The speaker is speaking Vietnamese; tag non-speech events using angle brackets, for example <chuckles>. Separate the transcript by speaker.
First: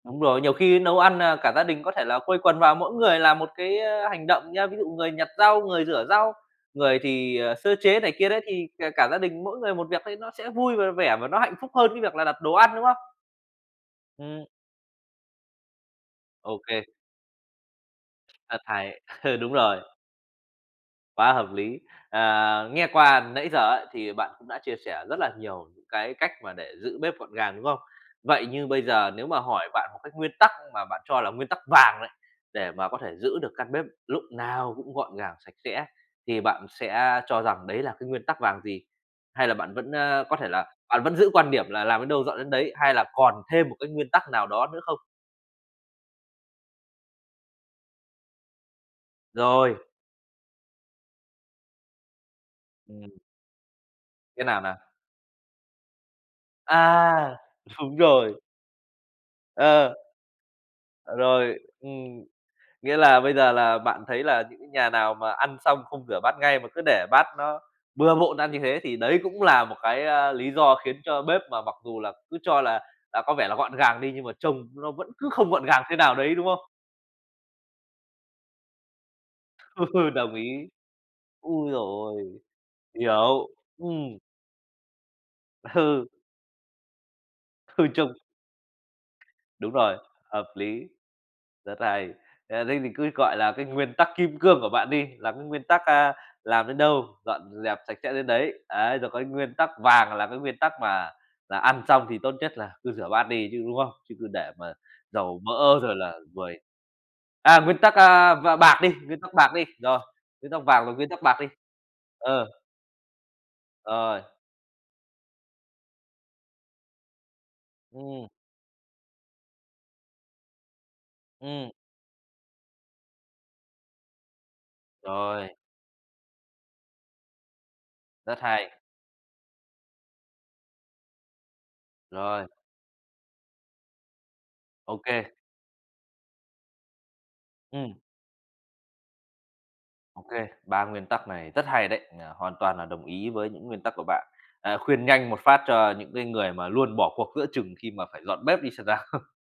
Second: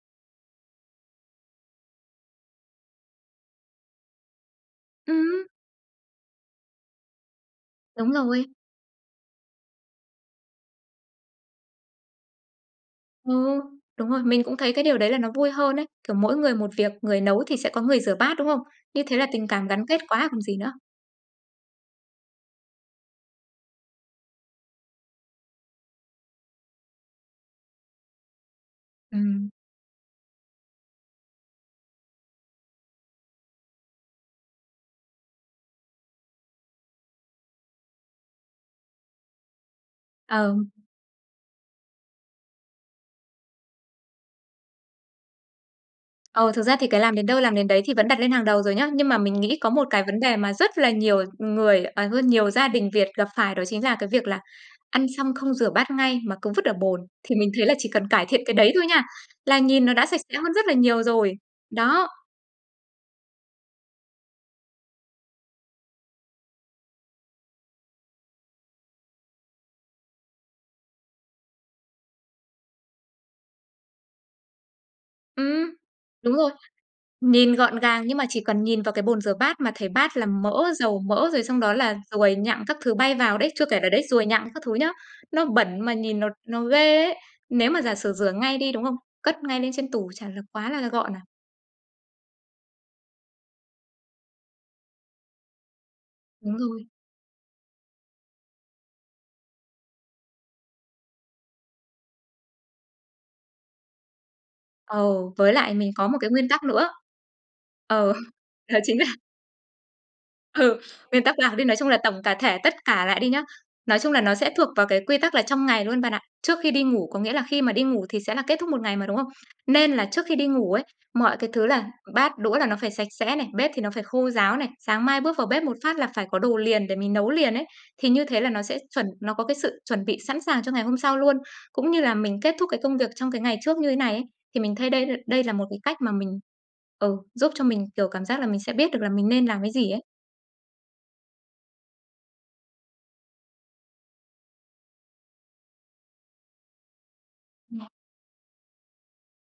Speaker 1: Đúng rồi, nhiều khi nấu ăn, à, cả gia đình có thể là quây quần vào mỗi người làm một cái, ơ, hành động nhớ. Ví dụ người nhặt
Speaker 2: Ừm.
Speaker 1: rau, người rửa rau, người thì, ờ, sơ chế này
Speaker 2: Đúng
Speaker 1: kia đấy,
Speaker 2: rồi.
Speaker 1: thì cả cả gia đình mỗi người một việc thấy nó sẽ vui v vẻ và nó hạnh phúc hơn cái việc là đặt đồ ăn, đúng không?
Speaker 2: Ừ, đúng rồi. Mình
Speaker 1: Ừm.
Speaker 2: cũng thấy cái điều đấy là nó vui hơn ấy. Kiểu mỗi người
Speaker 1: Ô
Speaker 2: một
Speaker 1: kê.
Speaker 2: việc, người nấu thì sẽ có người rửa bát, đúng không?
Speaker 1: Rất hay.
Speaker 2: Như thế là
Speaker 1: Ừ,
Speaker 2: tình
Speaker 1: đúng
Speaker 2: cảm
Speaker 1: rồi.
Speaker 2: gắn kết quá còn gì nữa.
Speaker 1: Quá hợp lý. Ờ, nghe qua nãy giờ ấy thì bạn cũng đã chia sẻ rất là nhiều những cái cách mà để giữ bếp gọn gàng, đúng không? Vậy như bây giờ nếu mà
Speaker 2: Ừm.
Speaker 1: hỏi bạn một cái nguyên tắc mà bạn cho là nguyên tắc vàng đấy, để mà có thể giữ được căn bếp lúc nào cũng gọn gàng, sạch sẽ thì bạn sẽ cho rằng đấy là cái nguyên tắc vàng gì? Hay là bạn vẫn, a, có thể
Speaker 2: Ờm.
Speaker 1: là bạn vẫn giữ quan điểm là làm đến đâu dọn đến đấy, hay là còn thêm một cái nguyên tắc nào đó nữa không?
Speaker 2: Ờ, thực ra thì cái làm đến đâu, làm đến đấy thì vẫn đặt lên hàng đầu rồi nhá. Nhưng mà mình nghĩ có
Speaker 1: Rồi.
Speaker 2: một cái vấn đề mà rất là nhiều người ờ, hơn nhiều gia đình Việt
Speaker 1: Ừm.
Speaker 2: gặp phải đó chính là cái việc là
Speaker 1: Cái nào nào?
Speaker 2: ăn xong không rửa bát ngay mà cứ vứt ở bồn. Thì
Speaker 1: À,
Speaker 2: mình thấy là chỉ
Speaker 1: đúng
Speaker 2: cần cải thiện
Speaker 1: rồi.
Speaker 2: cái đấy thôi nha là nhìn
Speaker 1: Ờ.
Speaker 2: nó đã sạch sẽ hơn rất là nhiều
Speaker 1: Ờ,
Speaker 2: rồi.
Speaker 1: rồi,
Speaker 2: Đó.
Speaker 1: ừm. Nghĩa là bây giờ là bạn thấy là những cái nhà nào mà ăn xong không rửa bát ngay mà cứ để bát nó bừa bộn ra như thế thì đấy cũng là một cái, à, lý do khiến cho bếp mà mặc dù là cứ cho là, à, có vẻ là gọn gàng đi nhưng mà trông nó vẫn cứ không gọn
Speaker 2: Ừm.
Speaker 1: gàng thế nào
Speaker 2: Đúng
Speaker 1: đấy, đúng
Speaker 2: rồi.
Speaker 1: không?
Speaker 2: Nhìn gọn gàng nhưng mà chỉ cần nhìn vào cái bồn rửa bát mà thấy
Speaker 1: <laughs>
Speaker 2: bát là
Speaker 1: Đồng ý.
Speaker 2: mỡ, dầu mỡ, rồi xong
Speaker 1: Ôi
Speaker 2: đó
Speaker 1: giời
Speaker 2: là ruồi
Speaker 1: ơi,
Speaker 2: nhặng các thứ bay vào
Speaker 1: hiểu,
Speaker 2: đấy. Chưa kể là đấy,
Speaker 1: ừm.
Speaker 2: ruồi nhặng các thứ nhớ, nó bẩn mà
Speaker 1: Ừ.
Speaker 2: nhìn nó nó ghê ấy. Nếu mà
Speaker 1: Ừ,
Speaker 2: giả sử
Speaker 1: trông
Speaker 2: rửa ngay đi, đúng không? Cất ngay
Speaker 1: Đúng
Speaker 2: lên trên
Speaker 1: rồi,
Speaker 2: tủ chả là
Speaker 1: hợp
Speaker 2: quá
Speaker 1: lý.
Speaker 2: là gọn à?
Speaker 1: Rất hay. Ờ, thì cứ, gọi là, cái nguyên tắc kim cương của bạn đi, lắm nguyên tắc, a,
Speaker 2: Đúng
Speaker 1: làm đến
Speaker 2: rồi.
Speaker 1: đâu, dọn dẹp sạch sẽ đến đấy, ấy rồi cái nguyên tắc vàng là cái nguyên tắc mà là ăn xong thì tốt nhất là cứ rửa bát đi chứ, đúng không? Chứ cứ để mà
Speaker 2: Ừ,
Speaker 1: dầu
Speaker 2: với lại
Speaker 1: mỡ
Speaker 2: mình
Speaker 1: rồi
Speaker 2: có một
Speaker 1: là
Speaker 2: cái nguyên
Speaker 1: ruồi.
Speaker 2: tắc nữa.
Speaker 1: À, nguyên tắc,
Speaker 2: Ờ,
Speaker 1: a, và
Speaker 2: đó
Speaker 1: bạc đi,
Speaker 2: chính là
Speaker 1: nguyên tắc bạc đi. Rồi. Nguyên tắc
Speaker 2: Ừ,
Speaker 1: vàng rồi, nguyên tắc
Speaker 2: nguyên tắc
Speaker 1: bạc đi.
Speaker 2: bạc đi, nói chung là tổng cả
Speaker 1: Ờ.
Speaker 2: thể tất cả lại đi nhá. Nói chung là
Speaker 1: Rồi.
Speaker 2: nó sẽ thuộc vào cái quy tắc là trong ngày luôn bạn ạ. Trước khi đi ngủ, có nghĩa là khi mà đi ngủ thì
Speaker 1: Ừm.
Speaker 2: sẽ là kết thúc một ngày mà, đúng không? Nên là trước khi đi ngủ ấy, mọi cái thứ
Speaker 1: Ừm.
Speaker 2: là bát, đũa là nó phải sạch sẽ này, bếp thì nó phải khô ráo này, sáng mai bước vào
Speaker 1: Rồi.
Speaker 2: bếp một phát là phải có đồ liền để mình nấu liền ấy. Thì như
Speaker 1: Rất
Speaker 2: thế là nó
Speaker 1: hay.
Speaker 2: sẽ chuẩn nó có cái sự chuẩn bị sẵn sàng cho ngày hôm sau luôn. Cũng như là mình
Speaker 1: Rồi.
Speaker 2: kết thúc cái công việc trong cái ngày trước như thế này ấy, thì mình thây
Speaker 1: Ô
Speaker 2: đây
Speaker 1: kê.
Speaker 2: đây là một cái cách mà mình ừ, giúp cho mình
Speaker 1: Ừm.
Speaker 2: kiểu cảm giác là mình sẽ biết được là mình nên làm cái gì ấy.
Speaker 1: Ô kê, 3 nguyên tắc này rất hay đấy, ờ, hoàn toàn là đồng ý với những nguyên tắc của bạn. Ờ, khuyên nhanh một phát cho những cái người mà luôn bỏ cuộc giữa chừng
Speaker 2: <unintelligible>
Speaker 1: khi mà phải dọn bếp đi xem nào? <chuckles>